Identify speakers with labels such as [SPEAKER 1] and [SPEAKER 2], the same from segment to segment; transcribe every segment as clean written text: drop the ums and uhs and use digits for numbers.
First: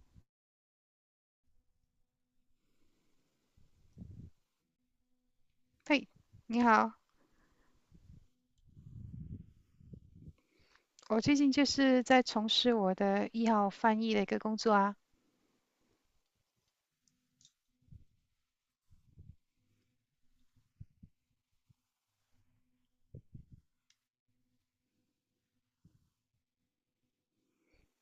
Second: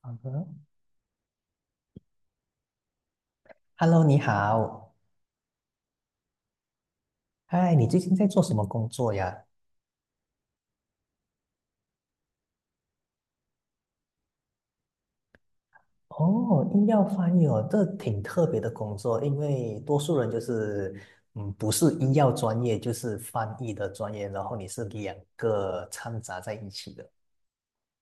[SPEAKER 1] 好的，Hello，你好，
[SPEAKER 2] 嘿，你好。
[SPEAKER 1] 嗨，你最近在做什么工作呀？
[SPEAKER 2] 我最近就是在从事我的医药翻译的一个工作啊。
[SPEAKER 1] 哦，医药翻译哦，这挺特别的工作，因为多数人就是，嗯，不是医药专业，就是翻译的专业，然后你是两个掺杂在一起的。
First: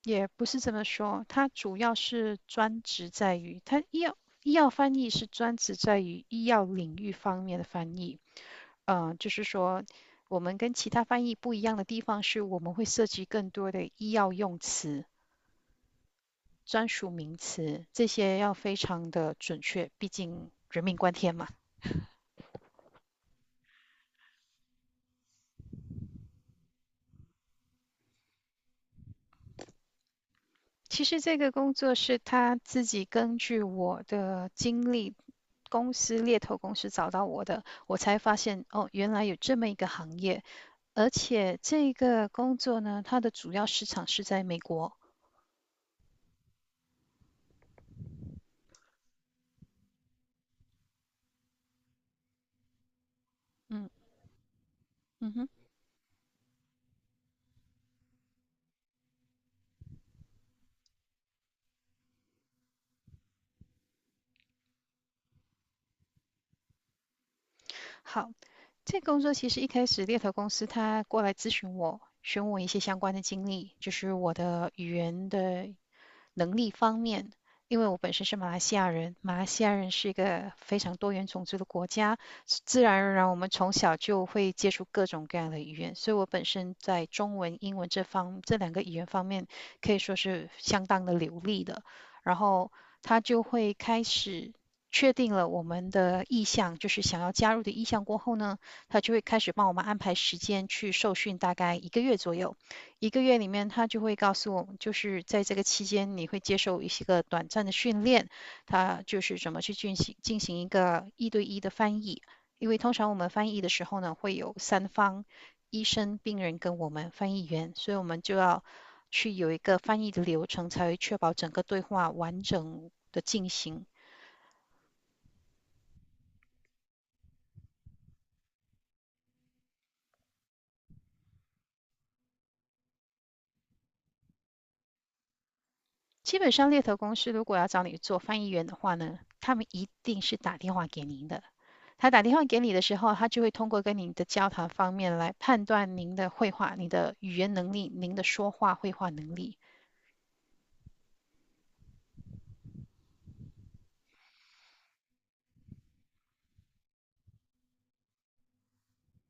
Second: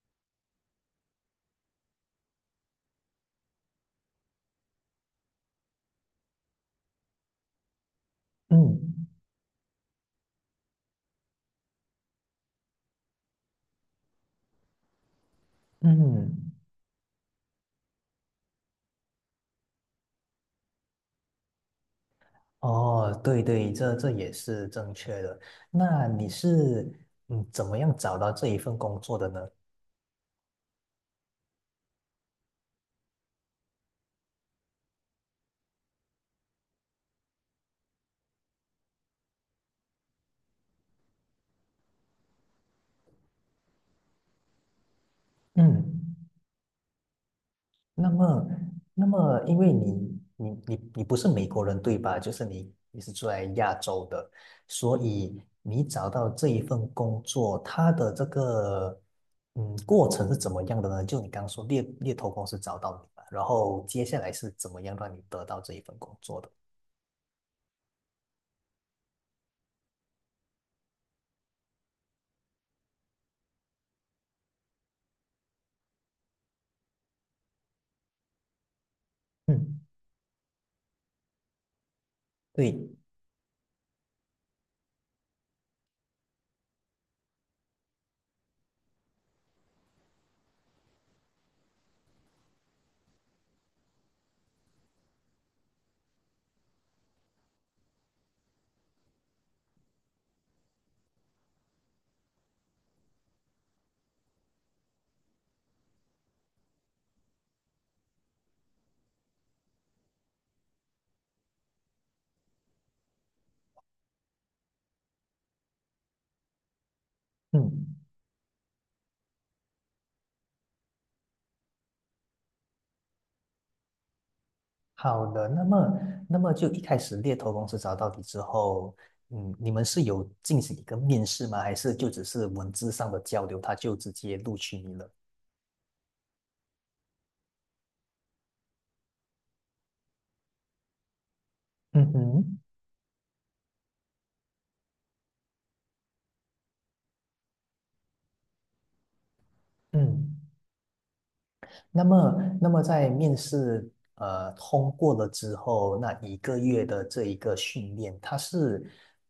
[SPEAKER 2] 也不是这么说，它主要是专职在于它医药医药翻译是专职在于医药领域方面的翻译。
[SPEAKER 1] 嗯
[SPEAKER 2] 就是说我们跟其他翻译不一样的地方是我们会涉及更多的医药用词、
[SPEAKER 1] 嗯，
[SPEAKER 2] 专属名词，这些要非常的准确，毕竟人命关天嘛。
[SPEAKER 1] 哦，对对，这也是正确的。那你是怎么样找到这一份工作的呢？
[SPEAKER 2] 其实这个工作是他自己根据我的经历公司猎头公司找到我的，我才发现哦，原来有这么一个行业，而且这个工作呢，它的主要市场是在美国。
[SPEAKER 1] 嗯那么，那么，因为你不是美国人对吧？就是你是住在亚洲的，所
[SPEAKER 2] 嗯
[SPEAKER 1] 以
[SPEAKER 2] 哼。
[SPEAKER 1] 你找到这一份工作，它的这个过程是怎么样的呢？就你刚刚说猎头公司找到你嘛，然后接下来是怎么样让你得到这一份工作的？
[SPEAKER 2] 好，这个工作其实一开始猎头公司他过来咨询我，询问我一些相关的经历，就是我的语言的能力方面。因为我本身是马来西亚人，马来西亚
[SPEAKER 1] 嗯，
[SPEAKER 2] 人是一个非常多元种族的国家，自
[SPEAKER 1] 对，
[SPEAKER 2] 然而然我们从小就会接触各种各样的语言，所以我本身在中文、英文这两个语言方面可以说是相当的流利的。然后他就会开始确定了我们的意向，就是想要加入的意向过后呢，他就会开始帮我们安排时间去受训，大概一个月左右。一个月里面，他就会告诉我们，就是在这个期间，你会接受一些个短暂的训练，他就是怎么去进行一个一对一的翻译。因为通常我们翻译的时候呢，会有三方，医生、病人跟我们翻译员，所
[SPEAKER 1] 嗯
[SPEAKER 2] 以我们就要去有一个翻译的流程，才会确保整个对话完整的进行。
[SPEAKER 1] 好的，那么，那么就一开始猎头公司找到你之后，嗯，你们是有进行一个面试吗？还是就只是文字上的交流，他就直接录取你了？
[SPEAKER 2] 基本上，猎头公司如果要找你做翻译员的话呢，他们一定是打电话给您的。他
[SPEAKER 1] 嗯
[SPEAKER 2] 打电话
[SPEAKER 1] 哼，
[SPEAKER 2] 给你的时候，他就会通过跟你的交谈方面来判断您的绘画、您的语言能力、您的说话绘画能力。
[SPEAKER 1] 嗯，那么，那么在面试通过了之后，那一个月的这一个训练，它是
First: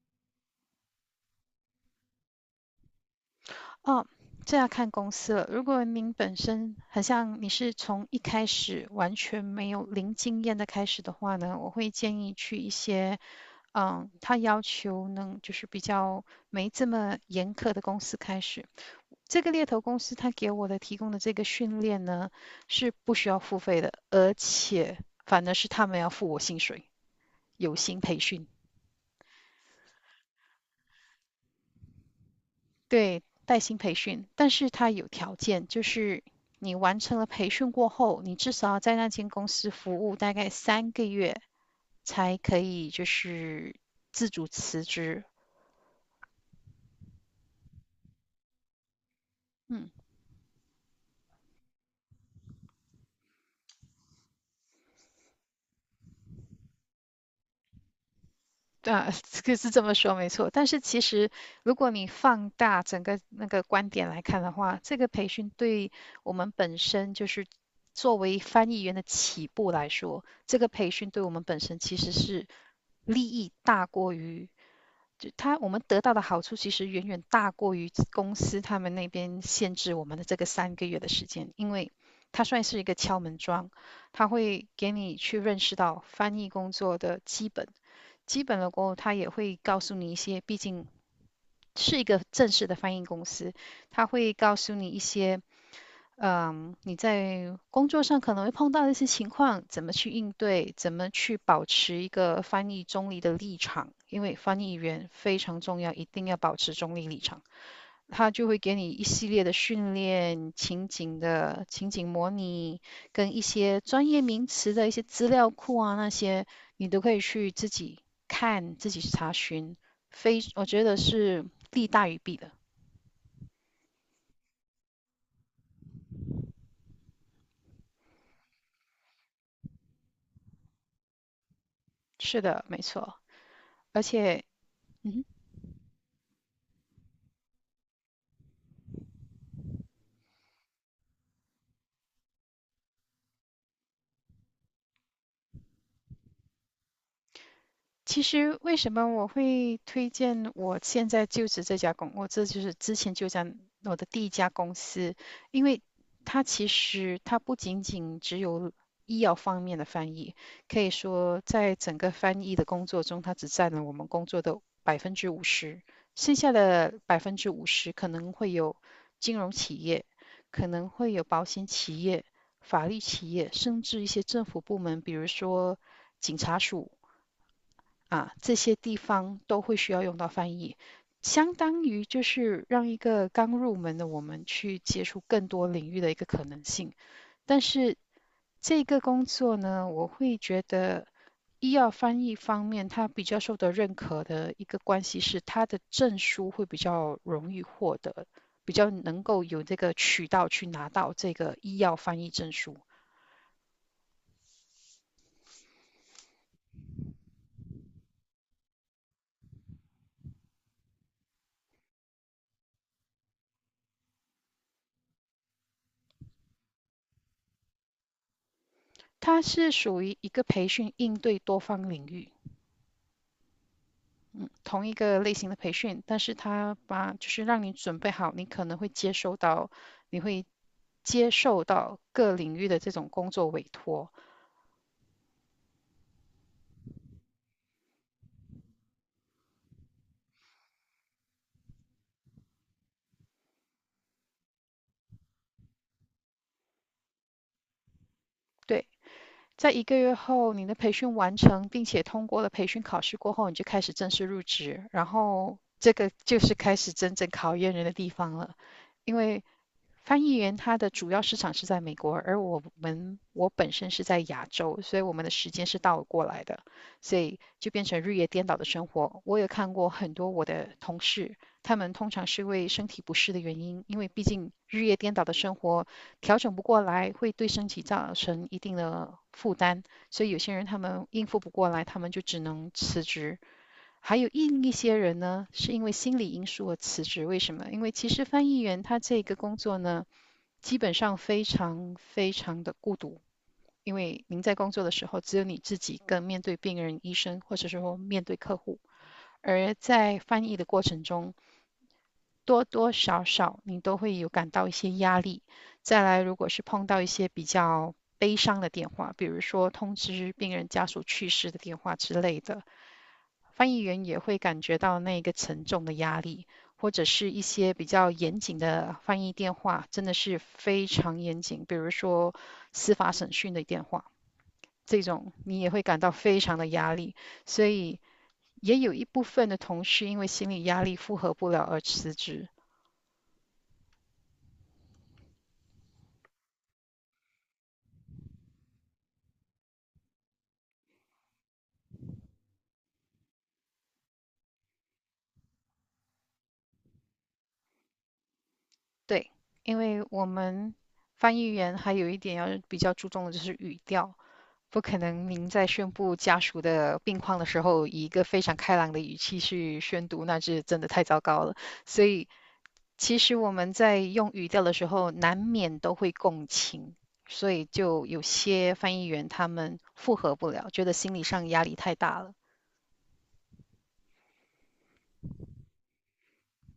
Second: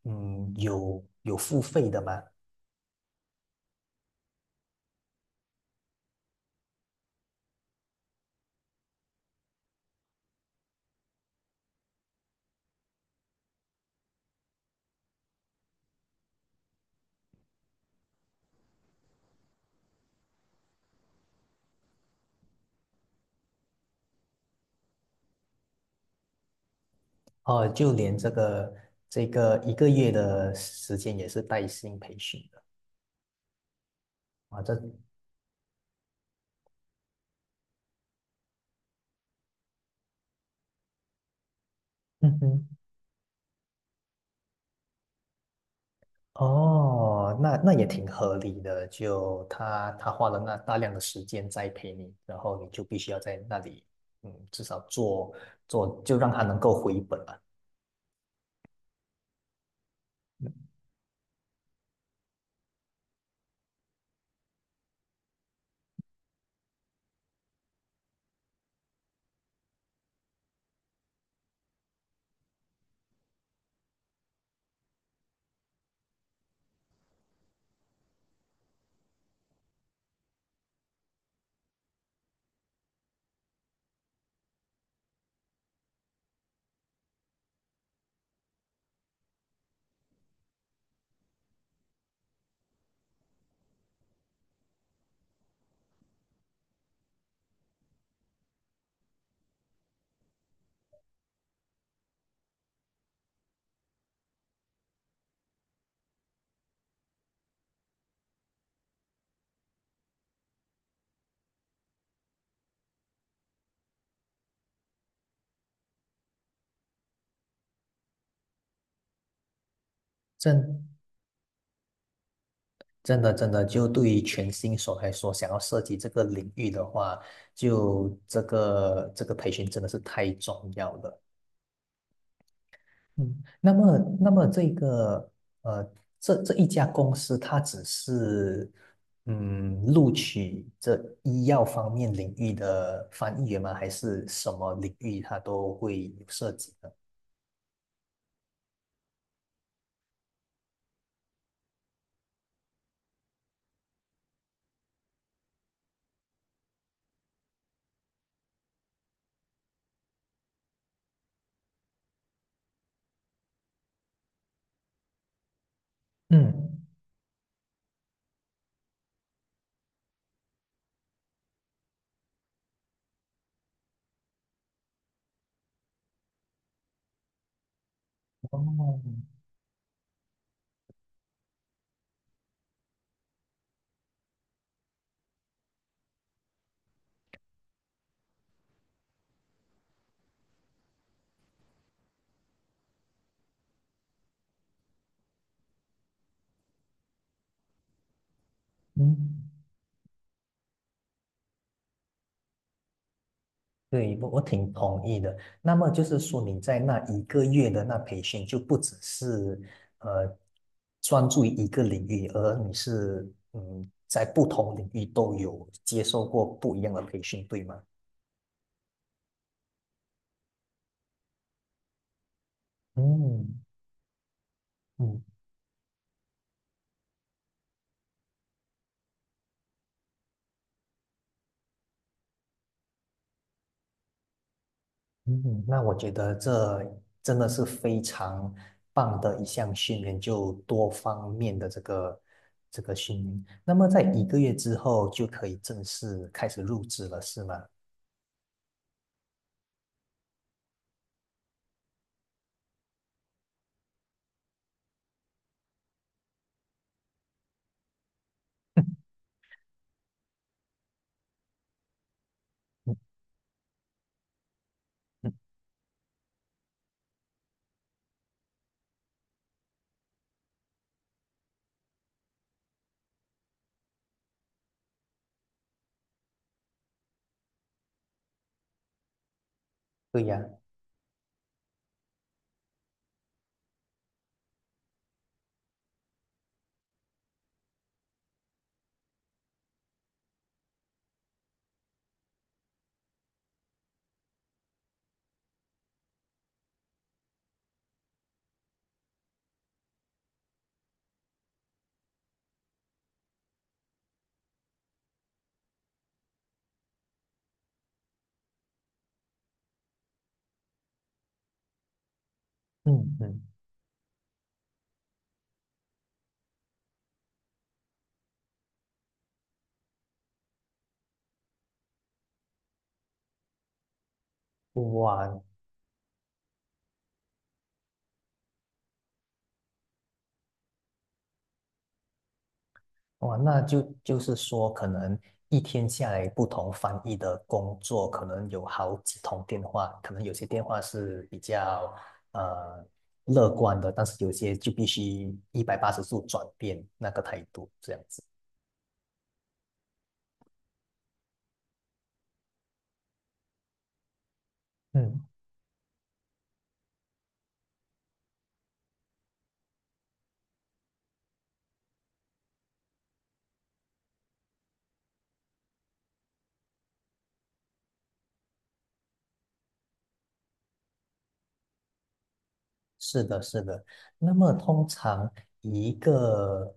[SPEAKER 1] 有付费的吗？
[SPEAKER 2] 哦，这要看公司了。如果您本身很像你是从一开始完全没有零经验的开始的话呢，我会建议去一些他要求能就是比较没这么严苛的公司开始。这个猎头公司他给我的提供的这个训练呢，是不需要付费的，而且反而是他们要付我薪水，
[SPEAKER 1] 哦，
[SPEAKER 2] 有
[SPEAKER 1] 就
[SPEAKER 2] 薪
[SPEAKER 1] 连
[SPEAKER 2] 培
[SPEAKER 1] 这
[SPEAKER 2] 训。
[SPEAKER 1] 个这个一个月的时间也是带薪培训的
[SPEAKER 2] 对，带薪培训，但
[SPEAKER 1] 啊，
[SPEAKER 2] 是
[SPEAKER 1] 这
[SPEAKER 2] 它有条件，就是你完成了培训过后，你至少要在那间公司服务大概三个月，才
[SPEAKER 1] 嗯
[SPEAKER 2] 可
[SPEAKER 1] 哼。
[SPEAKER 2] 以就是自主辞职。
[SPEAKER 1] 哦，那那也挺合理的，就他
[SPEAKER 2] 嗯。
[SPEAKER 1] 他花了那大量的时间栽培你，然后你就必须要在那里，嗯，至少做做，就让他能够回本吧。
[SPEAKER 2] 啊，可是这么说没错，但是其实如果你放大整个那个观点来看的话，这个培训对我们本身就是作为翻译员的起步来说，这个培训对我们本身其实是利益大过于，就他我们得到的好处其实远远大过于公司他们那边限制我们的这个三个月的时间，因为它算是一个敲门砖，它会给你去认识到翻译工作的基本。基本的过后，他也会告诉你一些，毕竟是一个正式的翻译公司，他会告诉你一些，你在工作上可能会碰到的一些情况，怎么去应对，怎么去保持一个翻译中立的立场，因为翻译员非常重要，一定要保持中立立场。它就会给你一系列的训练、情景的情景模拟，跟一些专业名词的一些资料库啊，那些你都可以去自己看、自己去查询。非，我
[SPEAKER 1] 真
[SPEAKER 2] 觉得是利大于弊的。
[SPEAKER 1] 真的真的，就对于全新手来说，想要涉及这个领域的话，就这个这个培训真的是太重要了。
[SPEAKER 2] 是的，没错。
[SPEAKER 1] 嗯，那么，
[SPEAKER 2] 而
[SPEAKER 1] 那
[SPEAKER 2] 且
[SPEAKER 1] 么这个呃，这这一家公司，它只是录取这医药方面领域的翻译员吗？还是什么领域它都会有涉及的？
[SPEAKER 2] 其实为什么我会推荐我现在就职这家公，我这就是之前就讲我的第一家公司。因为它其实它不仅仅只有医药方面的翻译，可以说在整个翻译的工作中，它只占了我们工作的百分之五十，剩下
[SPEAKER 1] 嗯，
[SPEAKER 2] 的百分之五十可能会有金融企业，可能会有保险企业、法律企业，甚至一些政府部门，比如说警察署。啊，这些地
[SPEAKER 1] 哦，
[SPEAKER 2] 方都会需要用到翻译，相当于就是让一个刚入门的我们去接触更多领域的一个可能性。但是这个工作呢，我会觉得医药翻译方面，它比较受到认可的一个关系是，它的证书会比较容易获得，比较能
[SPEAKER 1] 嗯，
[SPEAKER 2] 够有这个渠道去拿到这个医药翻译证书。
[SPEAKER 1] 对，我挺同意的。那么就是说，你在那一个月的那培训，就不只是呃专注于一个领域，而你是在不同领域都有接受过不一样的培训，对吗？
[SPEAKER 2] 它是属于一个培训应对多方领域。
[SPEAKER 1] 嗯
[SPEAKER 2] 同一个
[SPEAKER 1] 嗯
[SPEAKER 2] 类型的培训，但是他把就是让你准备好，你可能会接收到，你会接受到各领域的这种工作委托。
[SPEAKER 1] 嗯，那我觉得这真的是非常棒的一项训练，就多方面的这个这个训练。那么在一个月之后就可以正式开始入职了，是吗？
[SPEAKER 2] 对，在一个月后，你的培训完成，并且通过了培训考试过后，你就开始正式入职，然后这个就是开始真正考验人的地方了。因为翻译员他的主要市场是在美国，而我
[SPEAKER 1] 嗯，
[SPEAKER 2] 们我本身是在亚洲，所以我们的时间是倒过来的，所以就变成日夜颠倒的生活。我也看过很多我的同事，他们通常是因为身体不适的原因，因为毕竟日夜颠倒的生活调整不过来，会对身体造成一定的负担，
[SPEAKER 1] 对
[SPEAKER 2] 所以有
[SPEAKER 1] 呀。
[SPEAKER 2] 些人他们应付不过来，他们就只能辞职。还有一些人呢，是因为心理因素而辞职。为什么？因为其实翻译员他这个工作呢。基本上非常非常的孤独，因为您在工作的时候只有你自己跟面对病人、医生，或者是说面对客户；而在翻译的过程中，多多少少你都会有感到一些压力。再来，如果是碰到一些比较悲伤的电话，比如说通知病人家属去世的电话之类的，
[SPEAKER 1] 嗯嗯。
[SPEAKER 2] 翻译员也会感觉到那个沉重的压力，或者是一些比较严谨的翻译电话，真的是非常严谨，比如说司法审讯的电话，这种
[SPEAKER 1] 哇
[SPEAKER 2] 你也会感到非常的压力，所以也有一部分的同事因为心理压力负荷不了而辞职。
[SPEAKER 1] 哇，那就是说，可能一天下来，不同翻译的工作，可能有好几通电话，可能有些电话是比较呃乐观的，但是有些就必须180度转变那个态度，这样子。
[SPEAKER 2] 对，因为我们翻译员还有一点要比较注重的就是语调。不可
[SPEAKER 1] 嗯，
[SPEAKER 2] 能，您在宣布家属的病况的时候，以一个非常开朗的语气去宣读，那是真的太糟糕了。所以，其实我们在用语调的时候，难免都会共情，所以就有些翻译员他们复合不了，觉得心理上压力太大了。
[SPEAKER 1] 是的，是的。那么通常一个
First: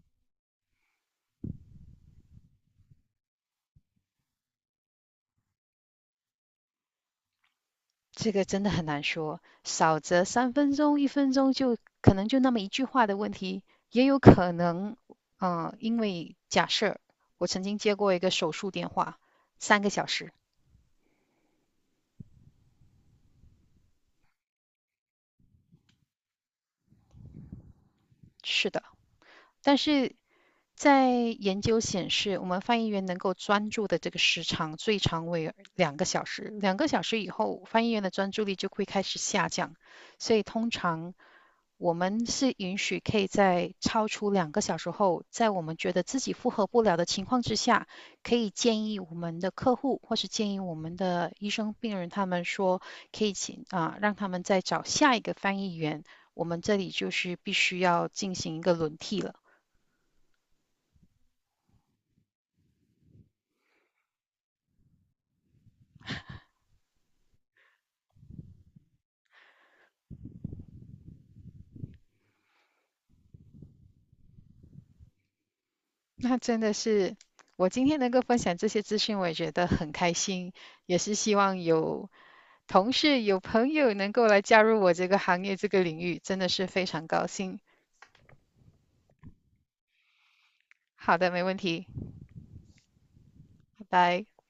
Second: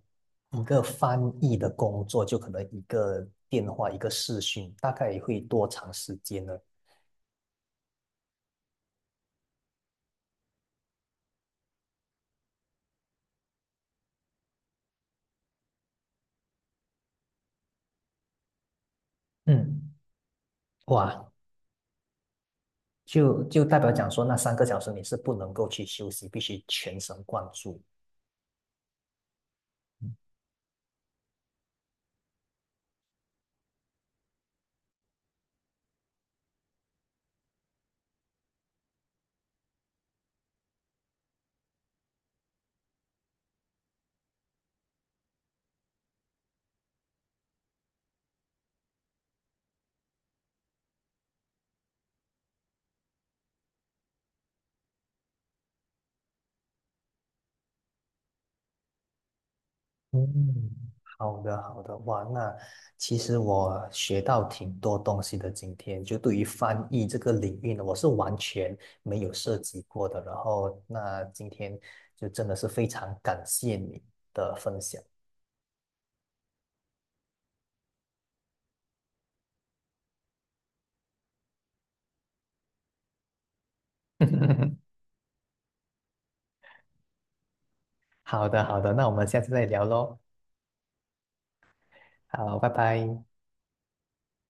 [SPEAKER 1] 一个翻译的工作，就可能一个电话，一个视讯，大概会多长时间呢？
[SPEAKER 2] 这个真的很难说，少则3分钟、1分钟就可能就那么一句话的问题，也有可能，因为假设我曾经接过一个手术电话，
[SPEAKER 1] 嗯。
[SPEAKER 2] 3个小时。
[SPEAKER 1] 哇，就代表讲说，那3个小时你是不能够去休息，必须全神贯注。
[SPEAKER 2] 是的，但是在研究显示，我们翻译员能够专注的这个时长最长为两个小时，两个小时以后，翻译员的专注力就会开始下降，所以通常我们是允许可以在超出两个小时后，在我们觉得自己负荷不了的情况之下，可以建议我们的客户或是建议我们的医生、病人，他们说可以请让他们再找下一个翻译员。我们这里就是必须要进行一个轮替了。
[SPEAKER 1] 嗯，好的，好的，哇，那其实我学到挺多东西的。今天就对于翻译这个领域呢，我是完全没有涉及过的。然后，那今天就真的是非常感谢你的分享。
[SPEAKER 2] 那真的是，我今天能够分享这些资讯，我也觉得很开心，也是希望有同事、有朋友能够来加入我 这个行业、这个领域，真的是非常高兴。
[SPEAKER 1] 好的，好的，那我们下次再聊喽。
[SPEAKER 2] 好的，没问题，
[SPEAKER 1] 好，拜拜。
[SPEAKER 2] 拜拜。